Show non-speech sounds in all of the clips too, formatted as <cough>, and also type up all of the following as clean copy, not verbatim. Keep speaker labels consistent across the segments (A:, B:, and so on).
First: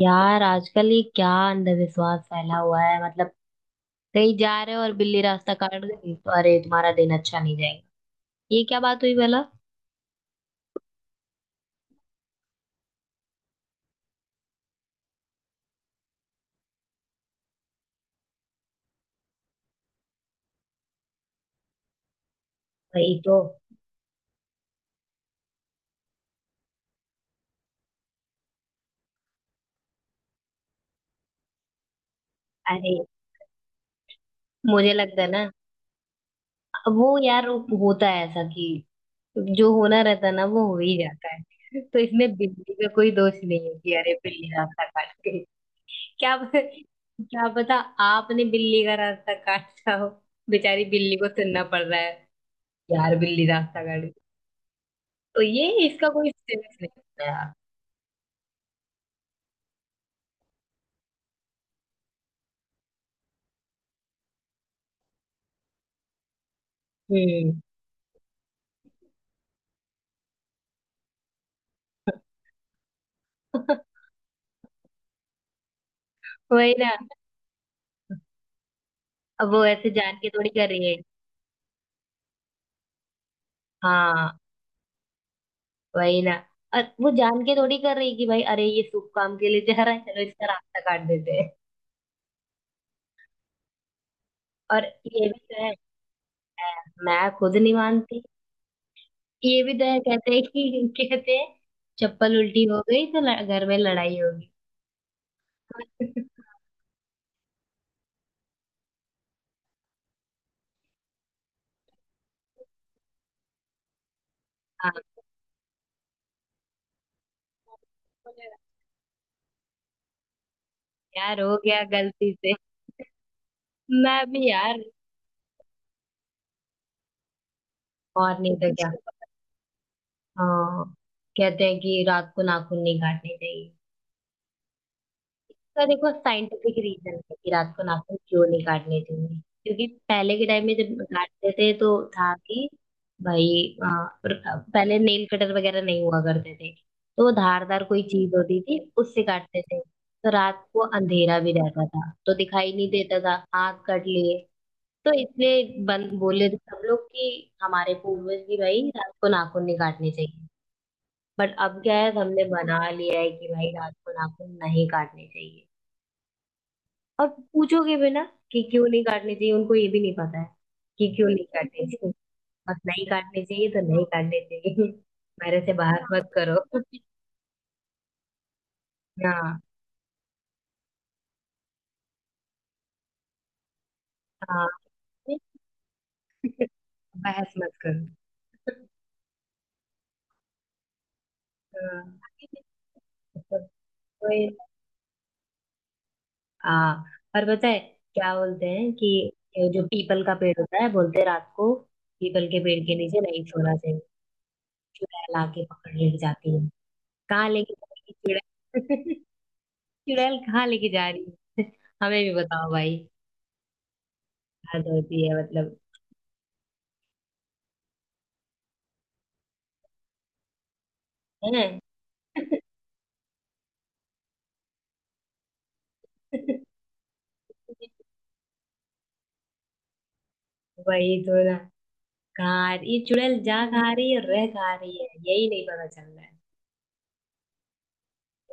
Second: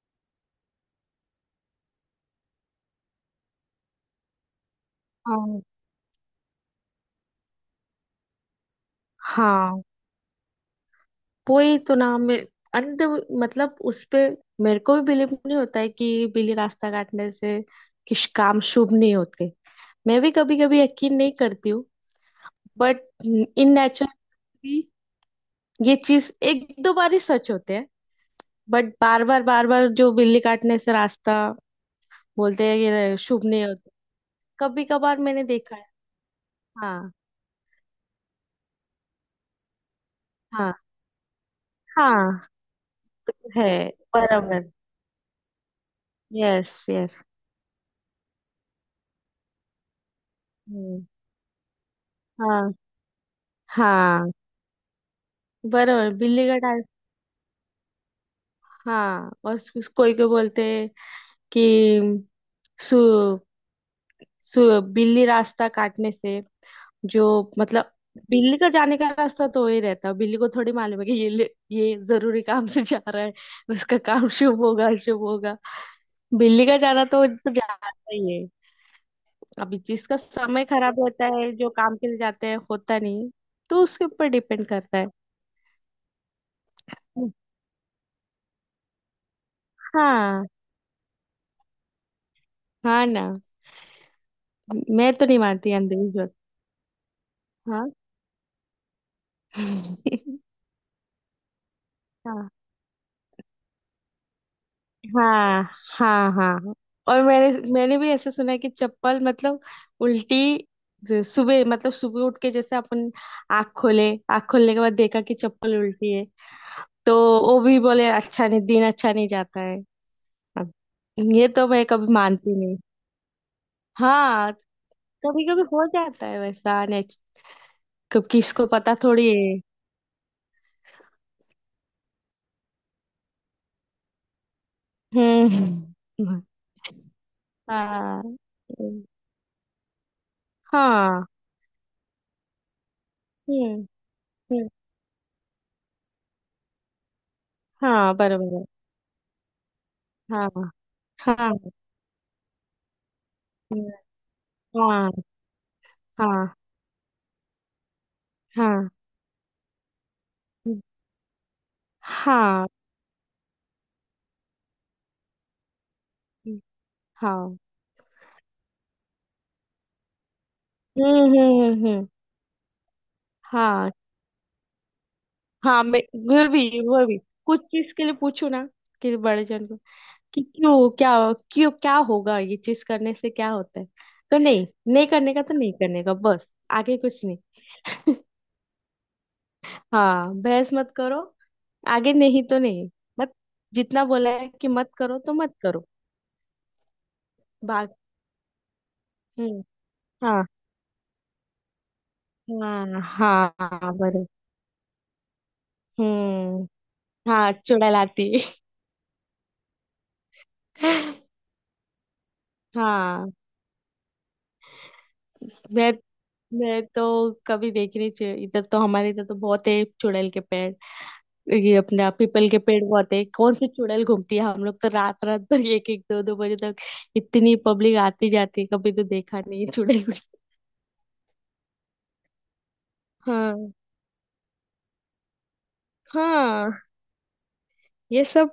A: यार आजकल ये क्या अंधविश्वास फैला हुआ है मतलब। कहीं जा रहे हो और बिल्ली रास्ता
B: हाँ।
A: काट गई तो अरे तुम्हारा दिन अच्छा नहीं जाएगा। ये क्या बात हुई भला।
B: हाँ, वही तो नाम में अंत, मतलब उस पे मेरे को भी बिलीव नहीं होता है कि बिल्ली रास्ता काटने से किस काम शुभ नहीं होते। मैं भी कभी कभी यकीन नहीं करती हूँ, बट
A: वही तो।
B: इन नेचर भी ये चीज एक दो बार ही सच होते हैं। बट बार बार बार बार जो बिल्ली काटने से रास्ता बोलते हैं,
A: अरे
B: ये शुभ नहीं होता। कभी
A: मुझे
B: कभार
A: लगता है
B: मैंने
A: ना,
B: देखा है।
A: वो
B: हाँ,
A: यार वो होता है ऐसा कि जो होना रहता है ना वो
B: हाँ,
A: हो ही जाता है। <laughs> तो इसमें
B: हाँ,
A: बिल्ली का कोई दोष नहीं
B: है,
A: है कि अरे बिल्ली
B: बराबर।
A: रास्ता काट गई। <laughs> क्या प-
B: यस, यस।
A: क्या पता, आपने बिल्ली का रास्ता काटा हो। बेचारी
B: हम्म।
A: बिल्ली को सुनना पड़ रहा है।
B: हाँ,
A: यार बिल्ली रास्ता काट गई
B: हाँ,
A: तो ये इसका
B: बरोबर,
A: कोई
B: बिल्ली का
A: सेंस
B: टाइप।
A: नहीं होता यार।
B: हाँ, और कोई को बोलते हैं कि सु, सु बिल्ली रास्ता काटने से जो,
A: हम्म।
B: मतलब बिल्ली का जाने का रास्ता तो वही रहता है, बिल्ली को थोड़ी मालूम है कि ये जरूरी काम से जा रहा है,
A: <laughs>
B: उसका काम <laughs> शुभ होगा, शुभ होगा। बिल्ली
A: वही
B: का
A: ना।
B: जाना तो जाता ही है।
A: अब वो
B: अभी
A: ऐसे जान
B: जिसका
A: के थोड़ी
B: समय
A: कर रही है।
B: खराब होता है, जो काम के लिए जाते हैं होता नहीं, तो उसके ऊपर
A: हाँ
B: डिपेंड करता है।
A: वही ना। और वो जान के थोड़ी कर रही है कि भाई अरे ये शुभ काम के लिए जा रहा है, चलो इसका
B: हाँ,
A: रास्ता काट देते हैं।
B: हाँ ना।
A: और
B: मैं तो
A: ये भी
B: नहीं
A: तो
B: मानती
A: है।
B: अंधविश्वास।
A: मैं खुद नहीं
B: हाँ।
A: मानती। ये भी तो है, कहते हैं कि <laughs> कहते हैं चप्पल
B: हाँ,
A: उल्टी हो गई तो घर में लड़ाई होगी।
B: हाँ, हाँ,
A: <laughs>
B: हाँ। और मैंने मैंने भी ऐसे सुना है कि चप्पल मतलब उल्टी, जो सुबह मतलब सुबह उठ के जैसे अपन आँख खोले, आँख खोलने के बाद
A: हाँ
B: देखा कि चप्पल उल्टी है, तो वो भी बोले अच्छा नहीं, दिन अच्छा नहीं जाता है। अब
A: यार
B: ये
A: हो
B: तो
A: गया
B: मैं कभी
A: गलती से।
B: मानती नहीं।
A: मैं भी
B: हाँ।
A: यार।
B: कभी कभी हो जाता है वैसा कब
A: और नहीं
B: किसको
A: तो क्या।
B: पता थोड़ी है।
A: हाँ, कहते हैं कि रात को नाखून नहीं काटने चाहिए,
B: हम्म,
A: तो देखो
B: हम्म।
A: साइंटिफिक रीजन है कि रात को नाखून
B: हाँ,
A: क्यों नहीं काटने चाहिए। क्योंकि पहले के टाइम में जब
B: हाँ,
A: काटते थे तो था कि भाई
B: हम्म,
A: आ, पर-
B: हम्म,
A: पहले नेल कटर वगैरह नहीं हुआ करते थे, तो वो धारदार कोई
B: हाँ,
A: चीज
B: बरोबर
A: होती
B: है।
A: थी उससे काटते थे, तो
B: हाँ,
A: रात को
B: हाँ,
A: अंधेरा भी
B: हाँ,
A: रहता था तो दिखाई नहीं देता था। आग कट लिए,
B: हाँ,
A: तो इसलिए बन
B: हाँ,
A: बोले सब लोग कि हमारे पूर्वज भी
B: हाँ,
A: भाई रात को नाखून नहीं काटने चाहिए। बट अब क्या है, हमने बना लिया है कि भाई रात को नाखून नहीं काटने चाहिए। और
B: हाँ।
A: पूछोगे भी ना कि क्यों नहीं काटने चाहिए, उनको ये भी नहीं पता है
B: हम्म,
A: कि क्यों
B: हम्म,
A: नहीं
B: हम्म,
A: काटने चाहिए। बस नहीं काटने चाहिए तो
B: हाँ,
A: नहीं काटने चाहिए। <laughs> मेरे से
B: हाँ। मैं,
A: बहस मत
B: वो
A: करो।
B: भी,
A: <laughs>
B: वो भी कुछ चीज के लिए पूछू ना कि बड़े
A: हाँ
B: जन को कि क्यों क्या, क्यों क्या होगा, ये चीज करने से क्या होता है, तो नहीं,
A: हाँ
B: नहीं करने का तो नहीं करने का, बस आगे कुछ नहीं।
A: बहस मत करो।
B: हाँ, बहस मत करो। आगे
A: हाँ।
B: नहीं तो नहीं, मत, जितना बोला है
A: कोई-
B: कि मत करो तो मत करो।
A: हाँ, और पता है
B: बाकी
A: क्या बोलते हैं कि
B: हम्म।
A: ये जो पीपल का
B: हाँ,
A: पेड़ होता है, बोलते हैं रात को पीपल के पेड़ के
B: हाँ,
A: नीचे नहीं सोना
B: हाँ,
A: चाहिए,
B: बरोबर।
A: चुड़ैल आके पकड़ ले जाती
B: हम्म।
A: है। कहाँ
B: हाँ,
A: लेके जा
B: चुड़ैलाती।
A: रही है चुड़ैल। <laughs> चुड़ैल कहाँ लेके जा रही है। <laughs> हमें भी बताओ भाई।
B: हाँ,
A: हद होती है मतलब।
B: मैं मैं तो कभी देखी नहीं, इधर तो, हमारे इधर तो बहुत है चुड़ैल के पेड़,
A: है ना?
B: ये अपना पीपल के पेड़ बहुत है, कौन सी चुड़ैल घूमती है, हम लोग तो रात रात भर एक एक दो दो बजे तक,
A: <laughs>
B: इतनी पब्लिक आती जाती है, कभी तो देखा नहीं है चुड़ैल को।
A: वही तो ना। कहाँ ये चुड़ैल जा
B: हाँ,
A: कहाँ रही है और रह कहाँ रही है, यही नहीं पता चल रहा है।
B: हाँ, ये सब,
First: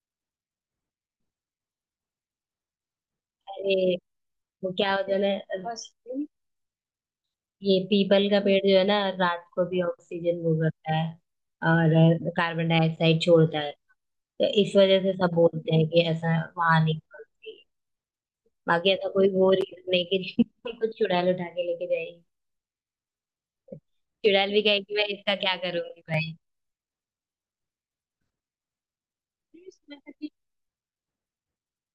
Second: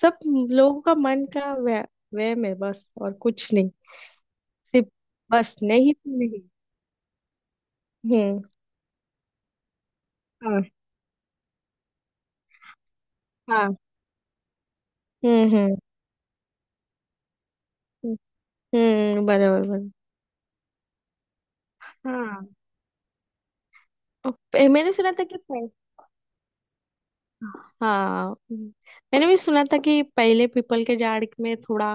B: सब लोगों का मन का वह, वहम है, बस और कुछ नहीं।
A: अरे वो
B: सिर्फ
A: क्या होता है
B: बस,
A: ना बस,
B: नहीं तो नहीं।
A: ये पीपल का
B: हम्म।
A: पेड़ जो है ना, रात को भी ऑक्सीजन वो
B: हाँ।
A: करता है और कार्बन डाइऑक्साइड छोड़ता है,
B: हाँ।
A: तो इस वजह से सब
B: हम्म,
A: बोलते
B: हम्म,
A: हैं कि ऐसा वहां नहीं करती। बाकी ऐसा
B: हम्म,
A: कोई वो
B: बराबर, बराबर।
A: रीजन नहीं कि <laughs> कुछ चुड़ैल उठा के लेके जाएगी।
B: हाँ। और
A: चुड़ैल भी
B: मैंने
A: कहेगी मैं
B: सुना था
A: इसका
B: कि
A: क्या करूंगी
B: हाँ, मैंने भी सुना था कि
A: भाई।
B: पहले पीपल के झाड़ में थोड़ा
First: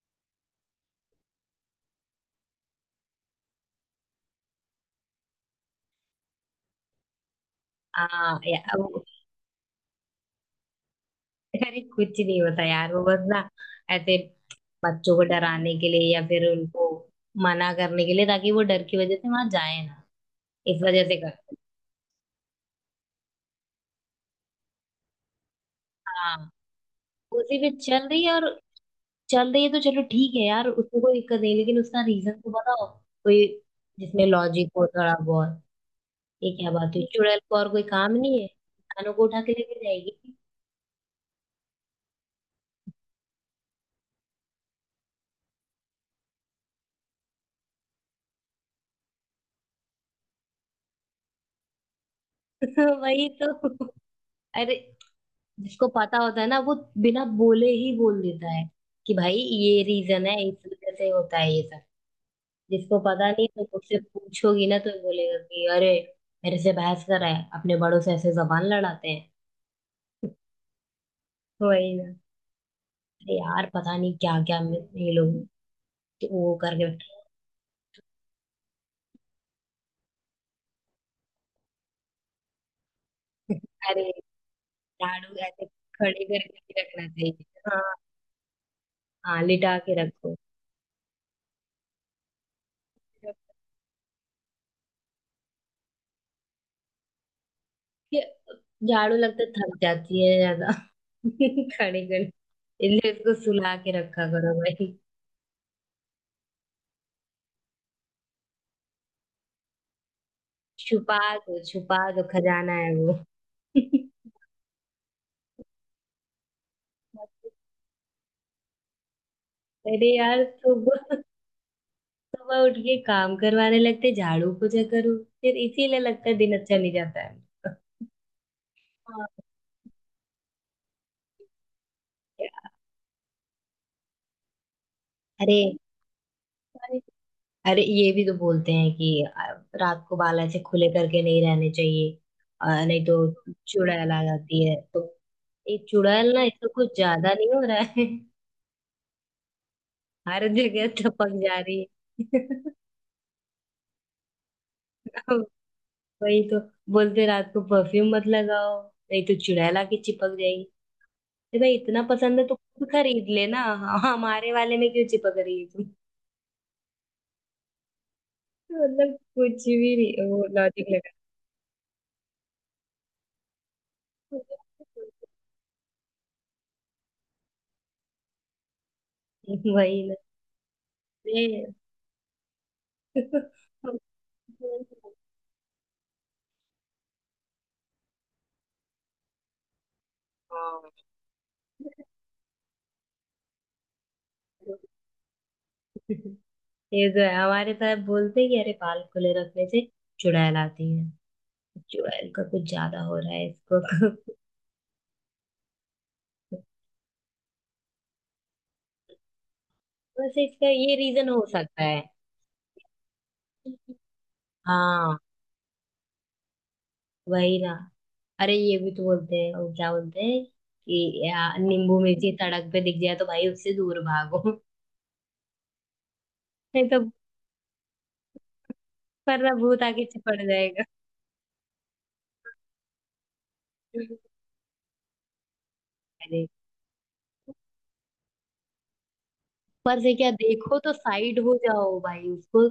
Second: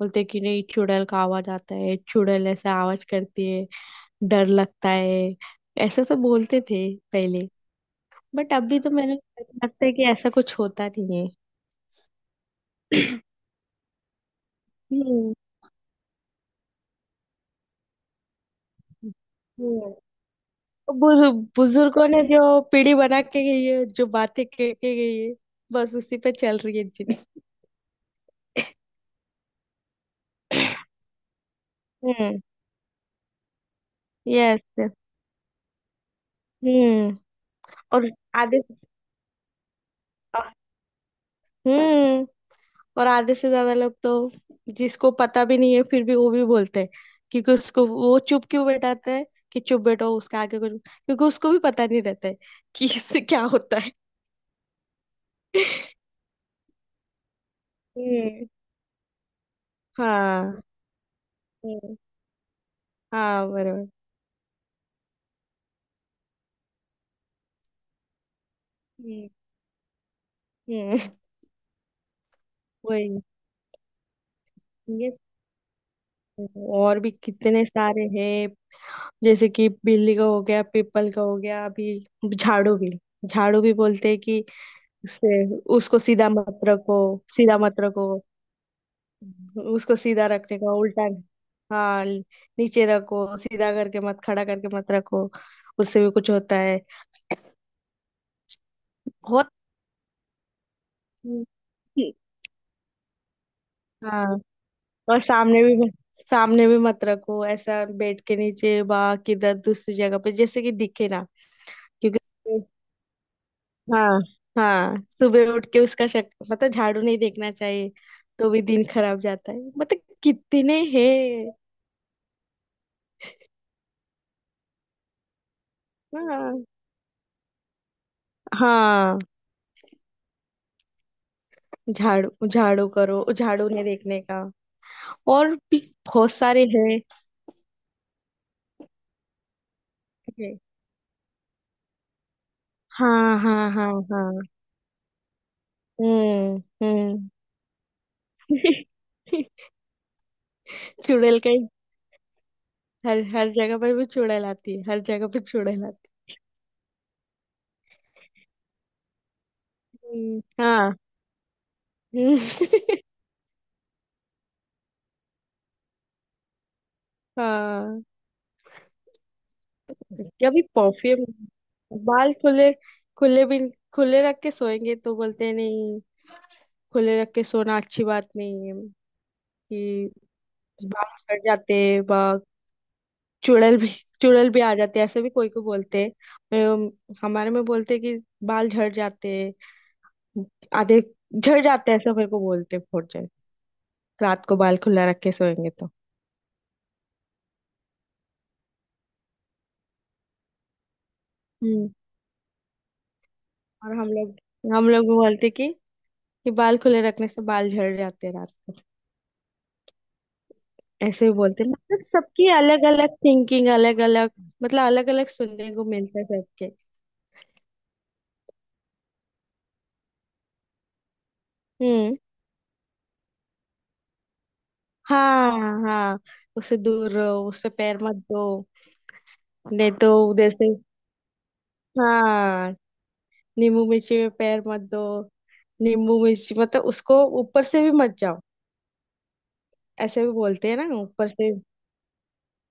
B: बोलते कि नहीं, चुड़ैल का आवाज आता है, चुड़ैल ऐसा आवाज करती है, डर लगता है, ऐसा सब बोलते थे पहले।
A: हाँ
B: बट
A: यार
B: अभी तो
A: वो-
B: मैंने लगता है कि ऐसा कुछ होता नहीं है।
A: अरे कुछ नहीं होता यार, वो बस ना
B: <clears throat>
A: ऐसे बच्चों को
B: हम्म,
A: डराने के लिए या फिर उनको मना करने के लिए, ताकि वो डर की वजह से वहां जाए
B: हम्म।
A: ना, इस वजह से करते हैं।
B: बुजुर्गों ने जो पीढ़ी बना के गई है, जो बातें कह के गई है, बस उसी पे
A: हाँ
B: चल रही है, जिन।
A: उसी पे चल रही है, और चल रही है तो चलो ठीक है यार, उसमें कोई दिक्कत नहीं, लेकिन उसका रीजन
B: हम्म।
A: तो बताओ, कोई जिसमें
B: यस।
A: लॉजिक हो थोड़ा बहुत। ये क्या बात हुई,
B: हम्म।
A: चुड़ैल को और कोई
B: और
A: काम नहीं है,
B: आधे,
A: इंसानों को उठा के लेके जाएगी।
B: अ- हम्म, और आधे से ज्यादा लोग तो, जिसको पता भी नहीं है फिर भी वो भी बोलते हैं, क्योंकि उसको वो चुप क्यों बैठाते हैं कि चुप बैठो, उसके आगे कुछ, क्योंकि उसको भी पता नहीं रहता है कि
A: <laughs>
B: इससे
A: वही
B: क्या
A: तो।
B: होता है।
A: अरे जिसको पता होता है ना वो बिना बोले ही बोल
B: हम्म।
A: देता है कि भाई ये रीजन है, इस
B: हाँ।
A: वजह से होता है ये सब।
B: हम्म।
A: जिसको पता
B: हाँ,
A: नहीं तो
B: बराबर।
A: मुझसे पूछोगी ना तो बोलेगा कि अरे मेरे से बहस कर रहा है, अपने बड़ों से ऐसे जबान लड़ाते हैं।
B: हम्म, हम्म।
A: वही ना।
B: वही।
A: अरे यार पता नहीं क्या क्या ये
B: ये
A: लोग तो वो करके
B: और भी
A: रखे
B: कितने सारे हैं, जैसे कि बिल्ली का हो गया, पीपल का हो गया, अभी झाड़ू भी,
A: हैं।
B: झाड़ू
A: <laughs>
B: भी बोलते
A: अरे
B: हैं कि
A: झाड़ू
B: से,
A: ऐसे
B: उसको
A: खड़े
B: सीधा
A: करके
B: मत
A: नहीं
B: रखो,
A: रखना चाहिए
B: सीधा मत
A: हाँ।
B: रखो,
A: हाँ लिटा के
B: उसको सीधा
A: रखो।
B: रखने का उल्टा। हाँ, नीचे रखो, सीधा करके मत, खड़ा करके मत रखो, उससे भी कुछ होता है।
A: झाड़ू लगता
B: बहुत।
A: है थक जाती है ज्यादा। <laughs> खड़े खड़े, इसलिए उसको सुला के रखा
B: हाँ,
A: करो भाई।
B: और सामने भी, सामने भी मत रखो, ऐसा बेड के नीचे बा, किधर दूसरी जगह पे, जैसे कि दिखे
A: छुपा
B: ना,
A: दो छुपा
B: क्योंकि
A: दो, खजाना है वो। <laughs>
B: हाँ, हाँ, सुबह उठ के उसका शक, मतलब झाड़ू नहीं देखना चाहिए तो भी दिन खराब जाता है, मतलब
A: अरे यार
B: कितने
A: सुबह
B: हैं।
A: सुबह उठ के काम करवाने लगते, झाड़ू पोछा करो, फिर इसीलिए लगता है दिन
B: हाँ,
A: अच्छा नहीं जाता है।
B: हाँ,
A: हाँ।
B: झाड़ू
A: <laughs>
B: झाड़ू करो, झाड़ू उन्हें देखने का, और
A: अरे
B: भी बहुत सारे
A: अरे
B: हैं।
A: अरे ये भी तो बोलते हैं कि रात को बाल ऐसे खुले करके नहीं रहने चाहिए, नहीं तो
B: हाँ, हाँ, हाँ,
A: चुड़ैल आ
B: हाँ।
A: जाती है तो। ये चुड़ैल ना
B: हम्म,
A: इसको कुछ
B: हम्म।
A: ज्यादा नहीं हो रहा है। <laughs>
B: <laughs>
A: हर जगह टपक
B: चुड़ैल का
A: जा रही है। <laughs>
B: हर, हर जगह पर भी चुड़ैल आती है, हर जगह पर चुड़ैल आती
A: वही तो। बोलते हैं, रात को परफ्यूम मत लगाओ, नहीं तो चुड़ैल आके
B: है।
A: चिपक जाएगी।
B: हाँ,
A: अरे भाई इतना पसंद है तो खुद
B: हम्म।
A: खरीद लेना हाँ, हमारे वाले में क्यों चिपक रही है तुम।
B: <laughs> हाँ,
A: <laughs> मतलब कुछ भी नहीं वो
B: कभी
A: लॉजिक लगा।
B: परफ्यूम, बाल खुले, खुले भी, खुले रख के सोएंगे तो बोलते हैं नहीं, खुले रख के सोना अच्छी बात नहीं है
A: <laughs>
B: कि
A: वही
B: बाल झड़
A: ना।
B: जाते हैं, बा चुड़ैल भी,
A: हाँ,
B: चुड़ैल भी आ जाते हैं, ऐसे भी कोई को बोलते हैं, हमारे में बोलते हैं कि बाल झड़ जाते हैं, आधे झड़ जाते हैं, ऐसा मेरे को बोलते हैं, फोड़ जाए, रात को बाल खुला रख के सोएंगे तो।
A: ये जो है हमारे साहब बोलते हैं कि अरे बाल खुले रखने से चुड़ैल आती है।
B: हम्म।
A: चुड़ैल का कुछ ज्यादा हो रहा है
B: और हम
A: इसको।
B: लोग, हम लोग भी बोलते हैं कि बाल खुले रखने से बाल झड़ जाते हैं रात,
A: वैसे इसका ये
B: ऐसे
A: रीजन
B: भी
A: हो
B: बोलते हैं,
A: सकता है।
B: मतलब सबकी अलग अलग थिंकिंग, अलग अलग मतलब अलग
A: हाँ
B: अलग सुनने को मिलता है सबके।
A: वही ना। अरे ये भी तो बोलते हैं, वो क्या बोलते हैं कि नींबू
B: हम्म।
A: मिर्ची सड़क पे दिख जाए तो भाई उससे दूर भागो,
B: हाँ, हाँ, उससे
A: नहीं तो
B: दूर रहो, उस पे पैर मत दो।
A: वरना भूत
B: नहीं
A: आके
B: तो
A: चिपट
B: उधर से,
A: जाएगा।
B: हाँ, नींबू मिर्ची में पैर मत दो, नींबू
A: अरे
B: मिर्ची मतलब उसको ऊपर से भी मत जाओ,
A: ऊपर से
B: ऐसे
A: क्या,
B: भी बोलते हैं
A: देखो तो
B: ना, ऊपर
A: साइड
B: से।
A: हो जाओ भाई उसको,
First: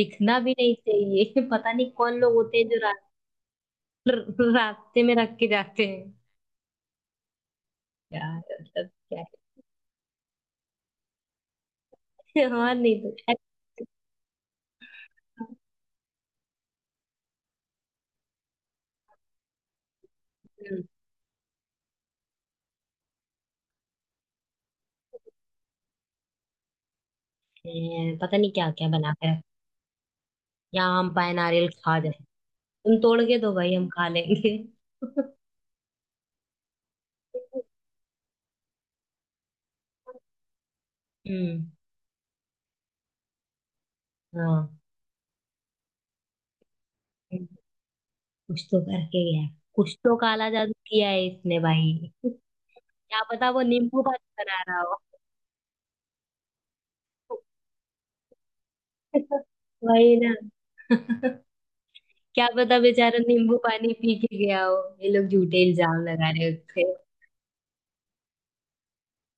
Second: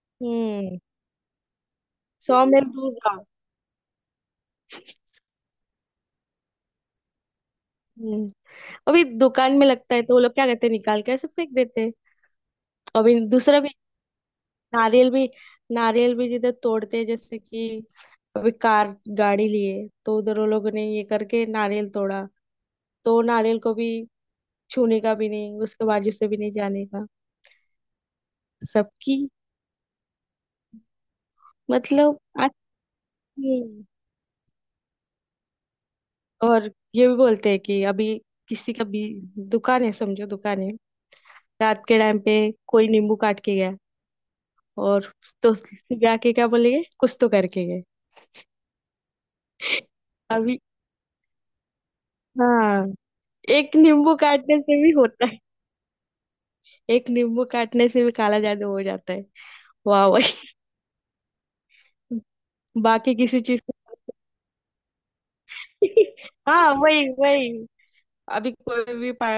A: दिखना भी नहीं
B: हम्म,
A: चाहिए। <laughs> पता नहीं कौन लोग
B: सौ
A: होते
B: मील
A: हैं जो
B: दूर जाओ।
A: रास्ते में रख के जाते हैं।
B: हम्म,
A: यार मतलब
B: अभी
A: क्या
B: दुकान में लगता है तो वो लोग क्या करते हैं, निकाल के ऐसे फेंक देते हैं।
A: है। <laughs> हाँ नहीं
B: अभी
A: तो।
B: दूसरा भी, नारियल भी, नारियल भी जिधर तोड़ते हैं, जैसे कि अभी कार गाड़ी लिए तो उधर वो लोगों ने ये करके नारियल तोड़ा, तो नारियल को भी छूने का भी नहीं, उसके बाजू से भी नहीं जाने का,
A: पता नहीं क्या क्या बना
B: सबकी
A: के रख, या आम पाए नारियल खा जाए,
B: मतलब
A: तुम तोड़ के दो
B: अच्छी
A: भाई
B: है।
A: हम खा लेंगे। <laughs>
B: और ये भी बोलते हैं कि अभी, किसी का भी दुकान है, समझो दुकान है,
A: हम्म
B: रात के टाइम पे कोई नींबू काट के गया
A: हाँ,
B: और, तो जाके क्या बोलेंगे, कुछ तो
A: कुछ
B: करके गए।
A: तो करके गया है। कुछ तो काला
B: अभी,
A: जादू किया है इसने भाई।
B: हाँ,
A: क्या पता वो
B: एक
A: नींबू
B: नींबू
A: पानी
B: काटने
A: बना रहा
B: से भी
A: हो।
B: होता है, एक नींबू काटने से भी काला जादू हो जाता है।
A: <laughs>
B: वाह,
A: वही ना।
B: वही।
A: क्या पता
B: बाकी
A: बेचारा
B: किसी
A: नींबू पानी पी के गया हो। ये लोग झूठे इल्जाम लगा
B: <laughs>
A: रहे
B: हाँ,
A: होते हैं।
B: वही, वही। अभी कोई भी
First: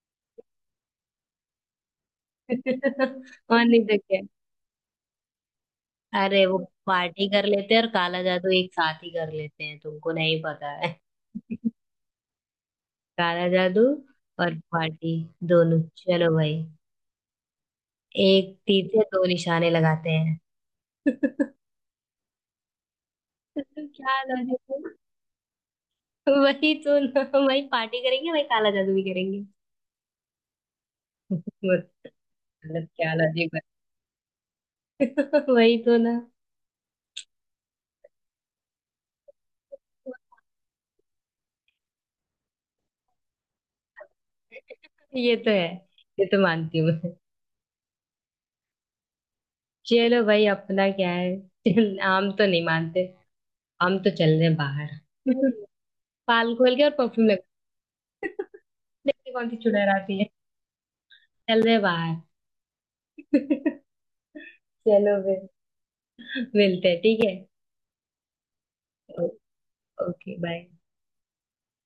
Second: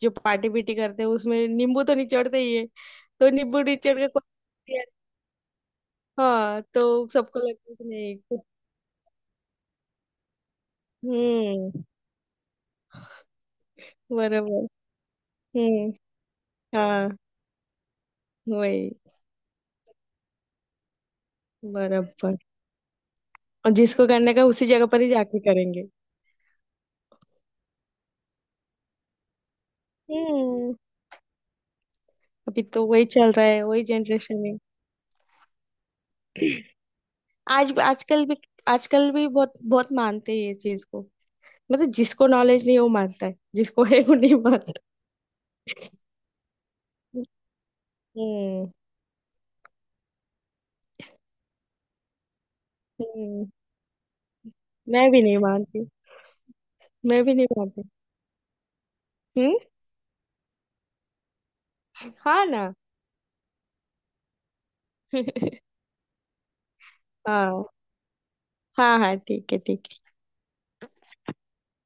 B: जो पार्टी पीटी करते हैं उसमें नींबू तो निचोड़ते ही है,
A: <laughs>
B: तो नींबू
A: और नहीं तो
B: निचोड़ के,
A: क्या। अरे वो
B: हाँ, तो
A: पार्टी
B: सबको
A: कर
B: लगता
A: लेते
B: है
A: हैं
B: कि
A: और
B: नहीं
A: काला
B: कुछ।
A: जादू एक साथ ही कर लेते हैं, तुमको नहीं पता है। <laughs>
B: हम्म,
A: काला जादू और
B: बराबर।
A: पार्टी दोनों,
B: हम्म।
A: चलो भाई
B: हाँ,
A: एक तीर
B: वही,
A: से दो निशाने लगाते हैं। <laughs>
B: बराबर। और जिसको
A: क्या
B: करने का उसी जगह
A: लॉजिक
B: पर ही जाके करेंगे।
A: है। वही तो ना। वही पार्टी करेंगे वही काला जादू भी करेंगे।
B: हम्म,
A: <laughs>
B: अभी तो
A: मतलब
B: वही
A: क्या
B: चल रहा
A: लॉजिक है।
B: है, वही जनरेशन है।
A: <laughs> वही तो ना।
B: आज आजकल भी, आजकल भी बहुत बहुत मानते हैं ये चीज को, मतलब जिसको नॉलेज नहीं है वो मानता है, जिसको है वो नहीं मानता।
A: ये तो है। ये तो मानती हूँ मैं।
B: हम्म,
A: चलो भाई अपना क्या है। <laughs> चल, हम तो नहीं मानते।
B: हम्म।
A: हम तो चल रहे हैं बाहर।
B: मैं भी नहीं
A: <laughs>
B: मानती।
A: बाल खोल के और
B: मैं
A: परफ्यूम
B: भी नहीं
A: लगा।
B: मानती।
A: <laughs> देखते कौन सी
B: हम्म।
A: चुड़ैल आती है। चल रहे हैं बाहर।
B: हाँ ना।
A: <laughs> चलो फिर
B: <laughs>
A: मिलते हैं ठीक है।
B: हाँ, हाँ, हाँ,
A: ओ-
B: ठीक है, ठीक।
A: Okay bye.